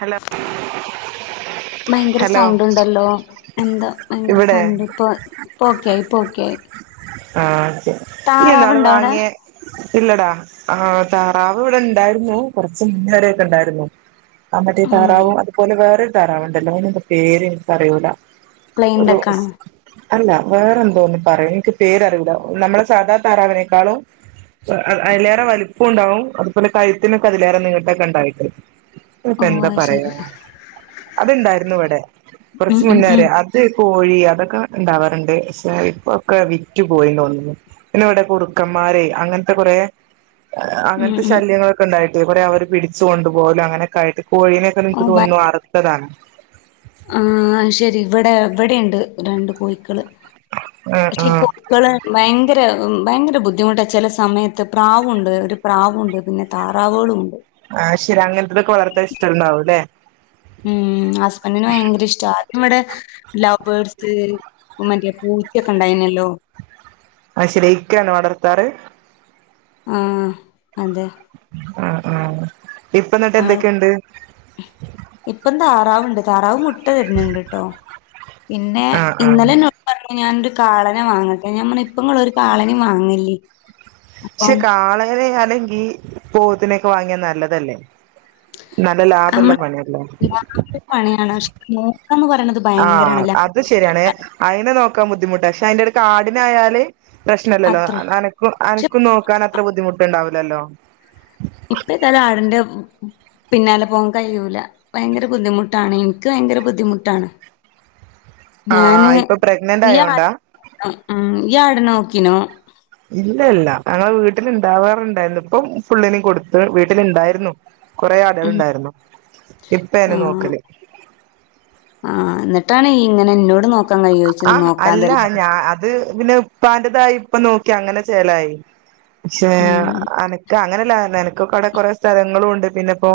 Hello ഭയങ്കര hello sound ഇണ്ടല്ലോ എന്താ ഭയങ്കര ഇവിടെ സൗണ്ട് ഇപ്പോ ഇപ്പോക്കേയി ഇപ്പോക്കെ ആയി. ആ നീ ഇന്നാള് താറാവുണ്ടോ അവിടെ വാങ്ങിയെ ഇല്ലടാ ആ താറാവ് ഇവിടെ ഇണ്ടായിരുന്നു കൊറച്ച് മുന്നെ വരൊക്കെ ഇണ്ടായിരുന്നു. ആ മറ്റേ ഉം താറാവും അതുപോലെ വേറെ തറാവുണ്ടല്ലോ അയിനെന്താ പേര് എനിക്ക് അറിയൂല. പ്ലെയിൻ ഡക്കാണോ? അല്ല വേറെന്തോ ഒന്ന് പറയും നിക്ക് പേരറിയൂല നമ്മളെ സാദാ താറാവിനേക്കാളും അ അയിലേറെ വലിപ്പുണ്ടാവും അതുപോലെ കഴുത്തിനൊക്കെ അതിലേറെ നീട്ടൊക്കെ ഇണ്ടായിട്ട്. അത്പ്പ ഓ എന്താ അത് ശരി പറയാ അത്ണ്ടായിരുന്നു ഇവടെ ഉം കൊറച്ച് ഉം മുന്നേ ഉം വരെ അത് കു കോഴി അതൊക്കെ ഇണ്ടാവാറ്ണ്ട് പഷേ ഇപ്പൊക്കെ വിറ്റു പോയി ന്നോന്ന്ണൂ. പിന്നെ ഇവടെ കുറുക്കന്മാരെ അങ്ങനത്തെ കൊറേ ഉം അങ്ങനത്തെ ഉം ശല്യങ്ങളൊക്കെ ഇണ്ടായി ട്ട് കൊറെ അവര് പിടിച്ച് കൊണ്ടുപോവല് അങ്ങനെ ക്കായിട്ട് കോഴിനെക്കെ ഓ നിക്ക് ഭയ തോന്നുണൂ അറുത്തതാ. ആ ശരി ഇവടെ ഇവിടെണ്ട് രണ്ട് കോയിക്കള് ആ ആ പക്ഷെ കോയിക്കള് ഭയങ്ക ങ്കര ഭയങ്കര ബുദ്ധിമുട്ട ചെല സമയത്ത് പ്രാവുണ്ട് ഒരു പ്രാവുണ്ട് പിന്നെ താറാവോളൂണ്ട് ആ ശരി അങ്ങനത്തതൊക്കെ വളർത്താൻ ഇഷ്ടണ്ടാവും ല്ലേ ഉം ഹസ്ബൻ്റിന് ഭയങ്കര ഇഷ്ട ഇവടെ ലൗവ് ബേർഡ്സ് മറ്റേ പൂറ്റക്കെ ഉണ്ടായിനല്ലോ അയ് ശരി ഇക്കാണോ വളർത്താറ് ആഹ് അതെ ആഹ് ഇപ്പ ന്നിട്ട് ആൾ എന്തൊക്കെണ്ട് ഇപ്പം താറാവുണ്ട് താറാവ് മുട് ട്ട തരുന്ന്ണ്ട് ട്ടോ പിന്നെ ആ ആ ഇന്നലെ എന്നോട്പറഞ്ഞു ഞാൻ ൻ്റെ കാളനെ വാങ്ങട്ടെ ഞാ പറഞ്ഞു ഇപ്പ ഇങ്ങള് ഒരു കാളെനിം വാങ്ങല്ലി പക്ഷെ കാളയരെ അ ല്ലെങ്കി പോത്തിനെയൊക്കെ വാങ്ങിയാ നല്ലതല്ലേ നല്ല ലാഭല്ല നമ്മള് പണി അല്ലേ നോ ആ അത് ശരിയാണ് അയിനെ നോക്കാൻ ബുദ്ധിമുട്ടാ അയിൻ്റടുക്ക ആടിനായാല് പ്രശ്നല്ലല്ലോ അത്ര അനക്കു പക്ഷെ അനക്കും നോക്കാൻ അത്ര ബുദ്ധിമുട്ടുണ്ടാവി ലല്ലോ ഇപ്പന്തായാലും ആടിൻ്റെ പ് പിന്നാലെ പോകാൻ കഴിയൂല ഭയങ്കര ബുദ്ധിമുട്ടാണ് എനിക്ക് ഭയങ്കര ബുദ്ധിമുട്ടാണ് ആ ഞാന് ആ ഇപ്പൊ പ്രഗ്നന്റ് ആയോണ്ടാ ഇയ്യ് ആടിനെ നോക്കിനോ ഇല്ല ഇല്ല ഞങ്ങളെ വീട്ടിലുണ്ടാവാറുണ്ടായിരുന്നപ്പം ഫുള്ളിനെയും കൊടുത്ത് വീട്ടിലുണ്ടായിരുന്നു വീട്ടിലുണ്ടായിരുന്നു കുറെ ഉം ആടുകളുണ്ടായിരുന്നു ഇപ്പയാരുന്നു ആഹ് നോക്കല് ട്ടാണ് ഈ ഇങ്ങനെ എന്നോട് നോ ആ അല്ല ഞാ അത് പിന്നെ ഇപ്പാന്റെതായി ഇപ്പ നോ ക്കി അങ്ങനെ ചേലായി പക്ഷേ ഉം അനക്ക് അങ്ങനല്ല നക്ക് ഞങ്ങക്കവടെ കൊറേ സ്ഥലങ്ങളുവുണ്ട് പിന്നെ ഇപ്പോ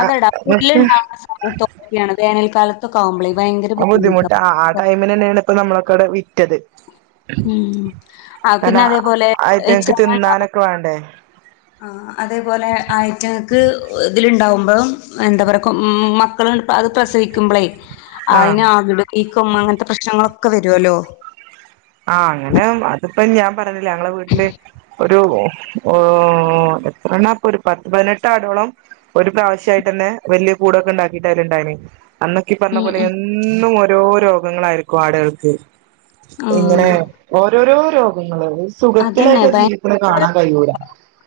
അതെടാ പുല്ലുണ്ടാവണ സമയത്തൊക്കേണ് വേനൽക്കാലത്ത് ആവുമ്പോളേക്കും ഭയങ്കര ബുദ്ധിമുട്ട് ബുദ്ധിമുട്ടാണ് ആ ടൈമിന് തന്നെയാണ് ഇപ്പ നമ്മളൊക്കെടെ വിറ്റത് കാരണം പിന്നെ ഊം അതേപോലെ ആയിട്ട ഞങ്ങക്ക് ചെയിണ്ടാവും തിന്നാനൊക്കെ വേണ്ടേ ആഹ് അതേപോലെ ആയ്റ്റങ്ങക്ക് ഉണ്ടാകുമ്പോ എന്താ പറയാ കൊ മക്കള് അത് പ്രസവിക്കുമ്പളെ ആഹ് അതിന് [unintelligible] അങ്ങനത്തെ പ്രശ്നങ്ങളൊ ഒക്കെ വരുവല്ലോ ആ അങ്ങനെ അതിപ്പോ ഞാൻ പറഞ്ഞില്ല ഞങ്ങളെ വീട്ടില് ഒരു ഒരു എത്രെണ്ണ ഇപ്പൊ ഒരു പത്ത് പതിനെട്ടാടോളം ഒരു പ്രാവശ്യയിട്ട് തന്നെ വലിയ കൂടൊക്കെ ഉണ്ടാക്കിട്ടയ്ല് അതിലുണ്ടായീനി അന്നോക്കീ പറഞ്ഞ ഉം പോലെ ഉം എന്നും ഓരോ രോഗങ്ങളായിരിക്കും ആടുകൾക്ക് ഇങ്ങനെ ആഹ് ഓരോരോ രോഗങ്ങള് അതന്നെ സുഖത്തിലായിട്ട് ജീവിക്കണ ഭയങ്കര കാണാൻ കഴിയൂല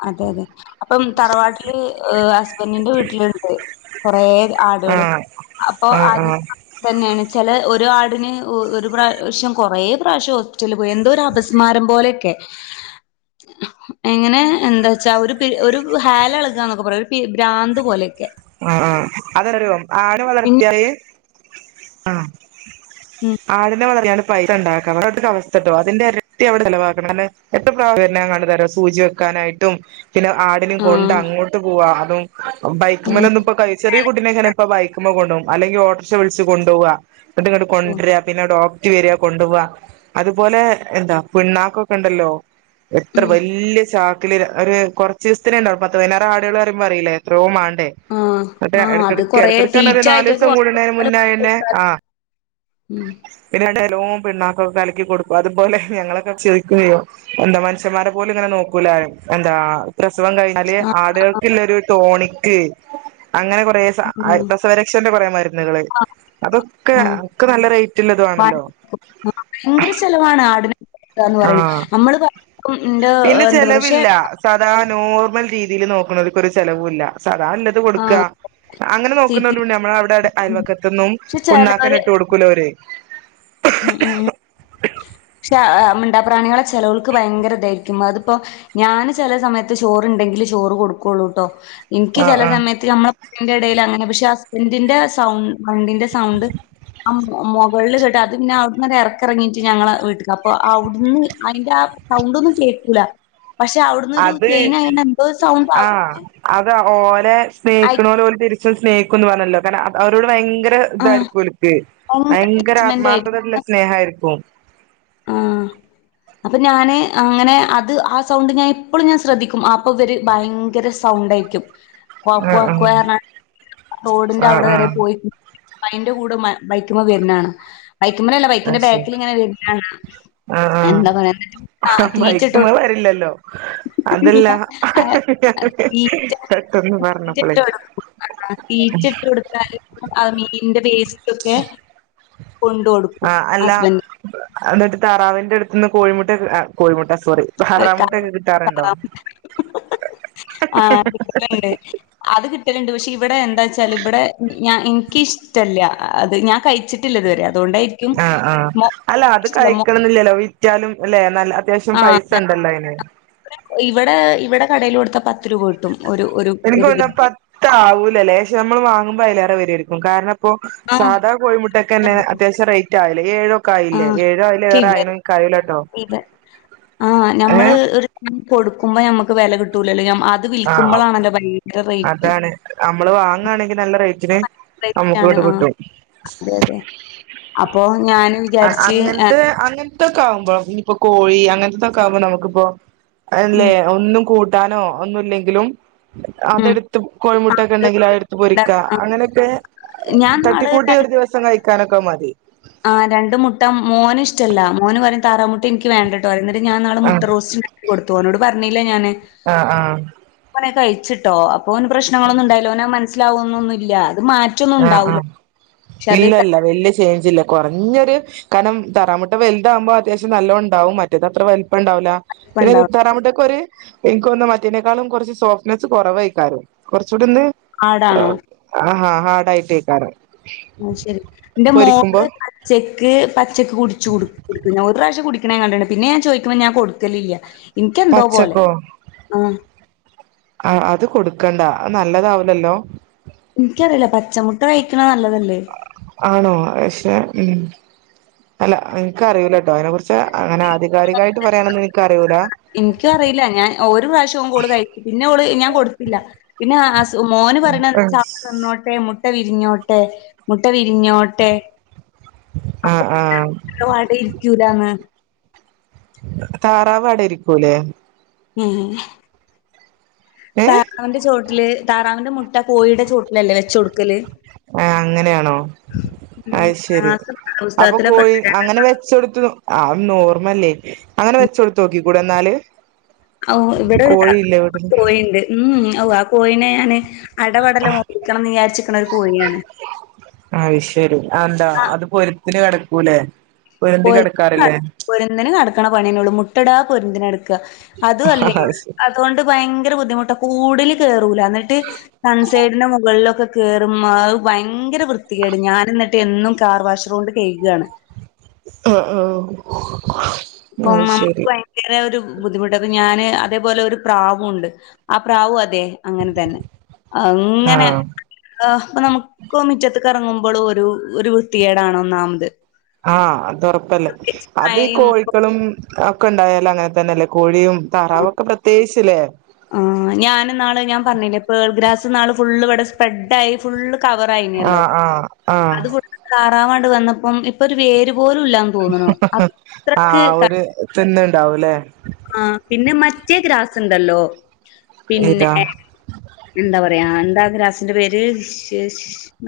അതെ അതെ അപ്പം തറവാട്ടില് ഹസ്ബൻറിന്റെ വീട്ടിലുണ്ട് കൊറേ ആടുകള് ആഹ് അപ്പൊ ആഹ് അത് ആഹ് തന്നെയാണ് ചില ഒരു ഒരാടിന് ഒരു പ്രാവശ്യം കുറേ പ്രാവശ്യം ഹോസ്പിറ്റലിൽ പോയി എന്തോ ഒരു അപസ്മാരം പോലെയൊക്കെ എങ്ങനെ എന്താ വച്ചാ ഒരു പി ഒരു ഹാലളുകാന്നൊക്കെ പറ ഒരു ഭ്രാന്ത് പോലെയൊക്കെ ആ ആ അതൊരു ആടു പിന്നെ വളർത്തിയാല് ആ ഉം ആടിനെ വളർത്തിയാൽ പൈസ ണ്ടാക്കാ ഓരോര്ത്തരെ അവസ്ഥട്ടോ അതിന്റെ ഇരട്ടി അവ്ടെ ചിലവാക്കണം അല്ല എത്ര പ്രാവശ്യം പലതരം സൂചി വെക്കാനായിട്ടും പിന്നെ ആടിനേം കൊണ്ട് ആഹ് അങ്ങോട്ട് പോവാ- ഉം ബൈക്കുമലൊന്നും ഇപ്പൊ കൈ ചെറിയ കുട്ടീനെങ്ങനെ ഇപ്പ ബൈക്കുമ്മ കൊണ്ടോകും അല്ലെങ്കിൽ ഓട്ടറ്ക്ഷ വിളിച്ച് കൊണ്ടോവാ ന്ന്ട്ട് കൊണ്ട് ആരാ പിന്നെ ഡോ- റേറ്റ് വരാ കൊണ്ടുപോവാ അതുപോലെ എന്താ പിണ്ണാക്കൊക്കെ ഉണ്ടല്ലോ എത്ര ഉം വലില്യേ ചാക്കില് ഒരു കുറച്ച് ദിവസത്തിനേണ്ടാവുള്ളൂ പത്ത് പതിനാറ്ആട്ള് പറയുമ്പോൾ അറീല്ലേ എത്രയോ മ- ആഹ് മറ്റേ ആഹ് ഇട അത് കൊറേ ഇടക്കടുക്കണ തീറ്റ നാല് ആയിട്ടൊക്കെ ദിവസം കൂടുന്നന് മുന്നേന്നെ ആഹ് ഊം നല്ലോം പിണ്ണാക്കൊക്കെ കലക്കി കൊടുക്കും. അതുപോലെ ഞങ്ങളൊക്കെ ചിരിക്കുയെ എന്താ മനുഷ്യമാരെ പോലും ഇങ്ങനെ നോക്കൂലാപറയും എന്താ പ്രസവം കഴിഞ്ഞാല് ആഹ് ആടുകൾക്കിള്ളൊരു ടോണിക്ക് - ക്ക് അങ്ങനെ കൊറേ സാ പ്രസവരക്ഷേന്റെ കൊറേ മരുന്നുകള് ആഹ് അതൊക്കെ- ആഹ് നല്ല റേറ്റ്ള്ളതു ആണല്ലോ ഭയങ്കര ചെലവാണ് ആടിന് ന്താന്ന് പറയണ ആഹ് നമ്മള് പിന്നെ [unintelligible] പഷേ [unintelligible] രീതിൽ നോക്കണ്ണോർക്കൊരു ചെലവും ഇല്ല സദാ നല്ലത് ആഹ് കൊടുക്വാ അങ്ങനെ സിറ്റി നോക്കുന്നൊലുണ്ട് നമ്മളെ അവിടെടെ അയൽവക്കത്തൊന്നും പക്ഷെ പിണ്ണാക്ക് ഒന്നും ചെലോര് ഇട്ട്കൊടുക്കില്ല കൊടുക്കൂലവര് ഉം ഉം മിണ്ടാ പ്രാണികളെ ചെലോൽക്ക് ഭയങ്കരതായിരിക്കും അതിപ്പോ ഞാന് ചേലെ സമയത്ത് ചോറുണ്ടെങ്കില് ചോറ് കൊടുക്കുള്ളൂട്ടോ ഇൻകി ആഹ് ചെല ആഹ് സമയത്ത് മ്മള്- അ യിന്റെ ഇടയിൽ അങ്ങനെ പക്ഷെ ഹസ്ബന്റിന്റെ സൗ വണ്ടിന്റെ സൗണ്ട് ആ [unintelligible] [unintelligible] [unintelligible] അത് പിന്നെ അവിടന്നൊരു ഇറക്കിറങ്ങിട്ട് ഞങ്ങള് വീട്ട്ക്ക് അപ്പൊ അവിടന്ന് അതിന്റെ ആ സൗണ്ട് ഒന്നും കേക്കൂല പഷേ അവിടന്നൊരു അത് ചെയ്യിനായണ എന്തോ ഒരു സൗണ്ട്വ ഓരെ സ്നേഹക്കണോലോല് തിരി സ്നേഹിക്കുന്ന് പറഞ്ഞല്ലോ കാരണം അവരോട് ഭയങ്ക ത് തായിരിക്കും ഓൽക്ക് ഭയങ്കര ആത്മാർത്ഥതള്ള സ്നേഹ ആയിരിക്കും ആ അപ്പൊ ഞാന് അങ്ങനെ അത് ആ സൗണ്ട് ഞാൻ എപ്പോഴും ഞാൻ ശ്രദ്ധിക്കും അപ്പൊ വര് ഭയങ്കര സൗണ്ടായിരിക്കും ക്വാ ആഹ് ക്വാ റോഡിന്റെ ആഹ് അവിടെ ആഹ് വരെ ആഹ് പോയി മയിന്റെ കൂടെ മ ബൈക്കുമേ വര്ണകാ ണാ ബൈക്ക്മലല്ല ബൈക്കിന്റെ അത് ശരി ബാക്കിലിങ്ങനെ വര് ആഹ് എന്താ പറയ [unintelligible] ആഹ് തീറ്റട്ട് ബൈക്ക്മ്മെ വരില്ലല്ലോ കൊടുത്ത അതല്ല പെട്ടെന്ന് പറഞ്ഞപ്പളെ [unintelligible] ക്കോക്കെ കൊണ്ട് കൊടുക്കും ആഹ് അല്ല ഹസ്ബൻഡ് എന്നിട്ട് താറാവിന്റെടുത്തുന്ന് കോഴിമുട്ട കോഴിമുട്ട സോറി [inaudible] താറാമുട്ടൊക്കെ കിട്ടാറുണ്ടോ അത് കിട്ടലുണ്ട് പഷേ ഇവിടെ എന്താച്ചാല് ഇവിടെ ഞ എനിക്കിഷ്ട്ടല്ല അത് ഞാൻ കഴിച്ചിട്ടില്ല ഇതുവരെ അ ആ ആ അല്ല അത് ഇഷ്ടല്ല. കഴിക്കണന്നില്ലല്ലോ വിറ്റാലും അല്ലെ നല്ല അത്യാവശ്യം ആ പൈസ ഉണ്ടല്ലോ അയിന് ഇവിടെ ഇവിടെ കടെല് കൊടുത്ത പത്ത് രൂപ കിട്ടും ഒരു ഒരു എനിക്ക് ഒരിതിന്. [unintelligible] പത്താവൂലല്ലേ ക്ഷെ മ്മള് വാ മ്പയ്‌ലേറെ വെരരിക്കും കാരണം പ്പൊ ആഹ്. സാധാ കോഴിമുട്ട ക്കെതന്നെ ഇപ്പൊ അത്യാവശ്യ റേറ്റ് [unintelligible] ഏഴോ ആ ആയില്ലേ അയിലേറെ ആയിണോ [unintelligible] ഇൻക്കറിയൂലട്ടോ ആ നമ്മള് ഏഹ് ഒരു [unintelligible] കൊടുക്കുമ്പോ നമ്മക്ക് വെല കിട്ടും- ട്ടൂല്ലല്ലോ ഞമ്മ് ആഹ് അതാണ് അമ്മള് വാങാണെങ്കി നല്ല റേറ്റ് [unintelligible] ആ അതെ അതെ അപ്പൊ ഞാന് വിചാര്ച്ച് ന ത്തൊക്കാമ്പോ ഇനിപ്പോ കോഴി അങ്ങൻതതൊക്കാവ്മ്പോ നമുക്ക്പ്പോ- അല്ലെ ഉം ഒന്നും കൂട്ട ട്ടാലോ ഒന്നുല്ലെങ്കിലും ഉം. അതെട്ത്ത് കോഴിമുട്ടൊക്കെ ണ്ടെങ്കിൽ അതെടുത്ത് ആഹ്. പൊരിക്ക അങ്ങനെക്കെ ഞാൻ തട്ടിക്കൂട്ടി ഒരു ദിവസം കഴിക്കാനൊക്കെ അഹ് മതി ആ രണ്ടു മുട്ട മോന് ഇഷ്ടല്ല മോന് പറിം താറാമുട്ട ഇൻക്കി വേണ്ടട്ടൊ അറിം ന്ന് ഞാൻ ന്നാള് ആ മുട്ട റോസ്റ്റ് [unintelligible] കൊടു തോനോട് പറഞ്ഞില്ല ഞാന് ആഹ് ആഹ് ച്ചിട്ടോ അ ഓന് പ്രശ്നങ്ങളൊന്നു ണ്ടായ്ല ഓന മൻ സ്സിലാവൊന്നൊന്നുല്ല ആഹ് ആഹ് അത് ഇല്ലല്ല വല്ല്യ ചേഞ്ചില്ല കൊർഞ്ഞൊര് കാരണം തറാമുട്ട വൽതാവുമ്പോ അത്യാശ്യം നല്ലൊണ്ടാവും മറ്റത ത്ര വൽപ്പം ണ്ടാവുല പിന്നെ കയ്പ്പുണ്ടാവും. താറാമുട്ടക്കൊര് എൻക്കോന്ന് മറ്റേനേക്കാളും കൊർച്ച് സോഫ്റ്റ്നെസ്സ് കുറവെയ്ക്കാരം കൊർ ചൂട്ണ്ട് അ പാടാണോ? ആ അയ്ട്ടെയ്ക്കാരം ഉം ശെരി ന്റെ മോക്ക് പച്ചക്ക് ച്ചക്ക് [unintelligible] [unintelligible] ഞാൻ കണ്ട്ണ് പിന്നെ ഞാന് ചോയ്ക്കുമ്പോ ഞാ കൊട്ക്കലില്ല ഇൻക്കെന്തോ പോലെ പച്ചക്കോ ആ അത് കൊടുക്കണ്ട നല്ലതാവുലല്ലോ ഇൻക്കറിയില്ല പച്ചമുട്ട കഴിക്ക്ണെ നല്ലതല്ലേ ആണോ പക്ഷെ ഉം അല്ല ഇൻക്കറിയൂല്ലട്ടോ അയ്നെ കുറിച്ച് അങ്ങനെ ആധികാരികായിട്ട് പറയാനൊന്നു ഇനിക്കറി ഇൻക്കും അറിയില്ല ഞാൻ ഒര് പ്രാവശ്യം ഓള് കഴി പിന്നെ ഓള് ഞാൻ കൊട്ത്തില്ല പിന്നെ ആ മോന് പറിണ [unintelligible] ന്നോട്ടെ മുട്ട വിര്ഞ്ഞോട്ടെ മുട്ട വിര് ര്ഞ്ഞോട്ടെ ആ അപ്പൊ ആ [unintelligible] ടെ ഇര്ക്കൂലന്ന് താറാവാടയിരിക്കൂല്ലേ ഉം ഏഹ് താറാവിന്റെ ചോട്ടില് താറാവിന്റെ മുട് ട്ട കോയിടെ ചോട്ടിലല്ലേ വെച്ച് കൊടുക്കല് ആ അങ്ങനെയാണോ ഉം അത് ശരി ക്ലാസ് അപ്പൊ പുസ്തകത്തിലൊക്കെ കോഴി അങ്ങനെ വെച്ചൊടുത്ത് അതൊന്നോർമല്ലേ അങ്ങനെ വെച്ചൊടുത്തോക്കി കൂടെന്നാല് ഓ ഇവിടെ കോയിണ്ട് ഉ ഓ ആ കോയിനെ ഞാന് അടവടല [unintelligible] വിചാരിച്ചിക്കണ ഒരു കോഴിയാണ് ആ ത്തിന് കെടക്കൂലേ [unintelligible] പൊര്ന്തിന് കെടക്ക്ണ പണിയെന്നെള്ളൂ മുട്ടടാ പൊരുന്തിന് കെടക്ക അതു അല്ലേ അത് അതുകൊണ്ട് ഭയങ്കര ബു ദ്ധിമുട്ട് കൂട്ല് കേറൂല ഇന്നിട്ട് സൺസൈഡിന്റെ മുകളിലൊക്കെ കേറുമ്പോ അത് ഭയങ്കര വൃത്തികേട് ഞാൻ എന്നിട്ട് എന്നും കാർവാഷോണ്ട് കെഴ്കാണ് അ അ പ്പം നമ്മുക്ക് ഭയങ്കര ഒരു ബുദ്ധിമുട്ട അപ്പൊ ഞാന് അതേപോലെ ഒരു പ്രാവുംണ്ട് ആ പ്രാവും അതെ അങ്ങനെ തന്നെ ആ ആ അത് ശരി ആ അങ്ങനെ ആ അപ്പൊ നമുക്കും മുറ്റത്ത് എറങ്ങുമ്പോ ഒരു വൃത്തികേടാണ് ഒന്നാമത് അ അത് ഉറപ്പല്ലേ പ്രത്യേകിച്ച് അത് മഴയും കോഴി ക്കളും ഒക്കെ ഉണ്ടായാലങ്ങനെ തന്നെല്ലേ കോഴിയും താറാവൊക്കെ പ്രത്യേകിച്ച് [unintelligible] ആ ഞാന് ന്നാള് ഞാൻ പറഞ്ഞില്ലേ പേൾ ഗ്രസ്സ് ഫുള്ള് ഇവിടെ സ്പ്രെഡായി ഫുള്ള് ആ കവറായിന്നല്ലോ [unintelligible] ആ ആ [unintelligible] വാണ്ട് വന്നപ്പം ഇപ്പൊ ഒരു വേരും ആ ഒരു തുന്നുണ് ഉണ്ടാവുലേ. ആ പിന്നെ മറ്റേ ഗ്രാസുണ്ടല്ലോ ഇതാ പിന്നെ എന്താ പറയാ എന്താ. ഗ്രാസിന്റെ പേര്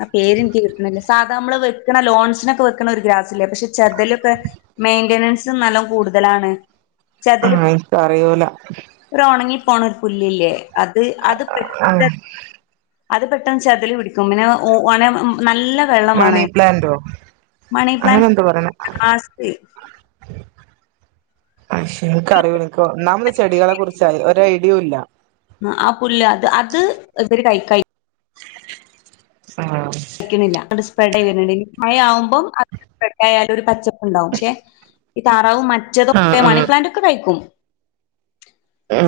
ആ പേര്ൻക്ക് കിട്ട്ണില്ല സാധാ നമ്മള് വെക്കണ ലോൺസിനൊക്കെ വെക്കണ ഒരു ഗ്രാസില്ലേ? പക്ഷെ ചെതലൊക്കെ മെയിന്റനൻസ് നല്ല കൂടുതലാണ്. ആ ചെതല് എനിക് അറിയൂല. കോണർ പുല്ലില്ലേ. അത് അത് പെട്ട ആഹ് അത് പെട്ടെന്ന് ചെതല് പിടിക്കും പിന്നെ ഓന നല്ല വെള്ളം മണി മാണം പ്ലാന്റോ അങ്ങനെ മണിപ്ലാന്റ്സ് എന്തോ പറയണെ [unintelligible] പക്ഷെ എനക്ക് അറിയോ എനിക്കോ നാമ്മുടെ ചെടികളെ കുറിച്ചായി ഒ ഐഡിയവും ഇല്ല. ആ പുല്ല് അത് അത് ഇവര് കൈ ആ കില്ല സ്പ്രഡ മഴ ആവുമ്പോ അ സ്പ ആയാലും ഒരു പച്ചപ്പ് ഉണ്ടാവും പക്ഷെ ഈ താറാവും മ ച്ചതൊക്കെ മണി പ്ലാന്റ് ഒക്കെ കഴിക്കും. ആ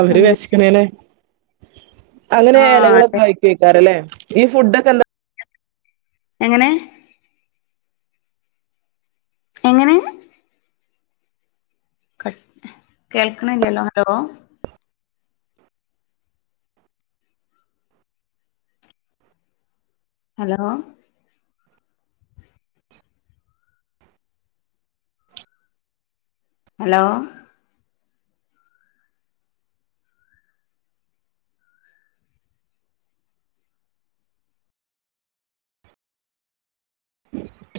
അവര് അങ്ങ വെശക്കണേനെ [inaudible] അങ്ങനെ ആഹ് ഇലകളൊക്കെ കയ്‌ക്കും അയ്ക്കാരല്ലേ? ഈ ഫുഡൊക്കെ എന്താ? എങ്ങനെ? എങ്ങനെ? കേൾക്കണില്ലല്ലോ ഹലോ. ഹലോ. ഹലോ.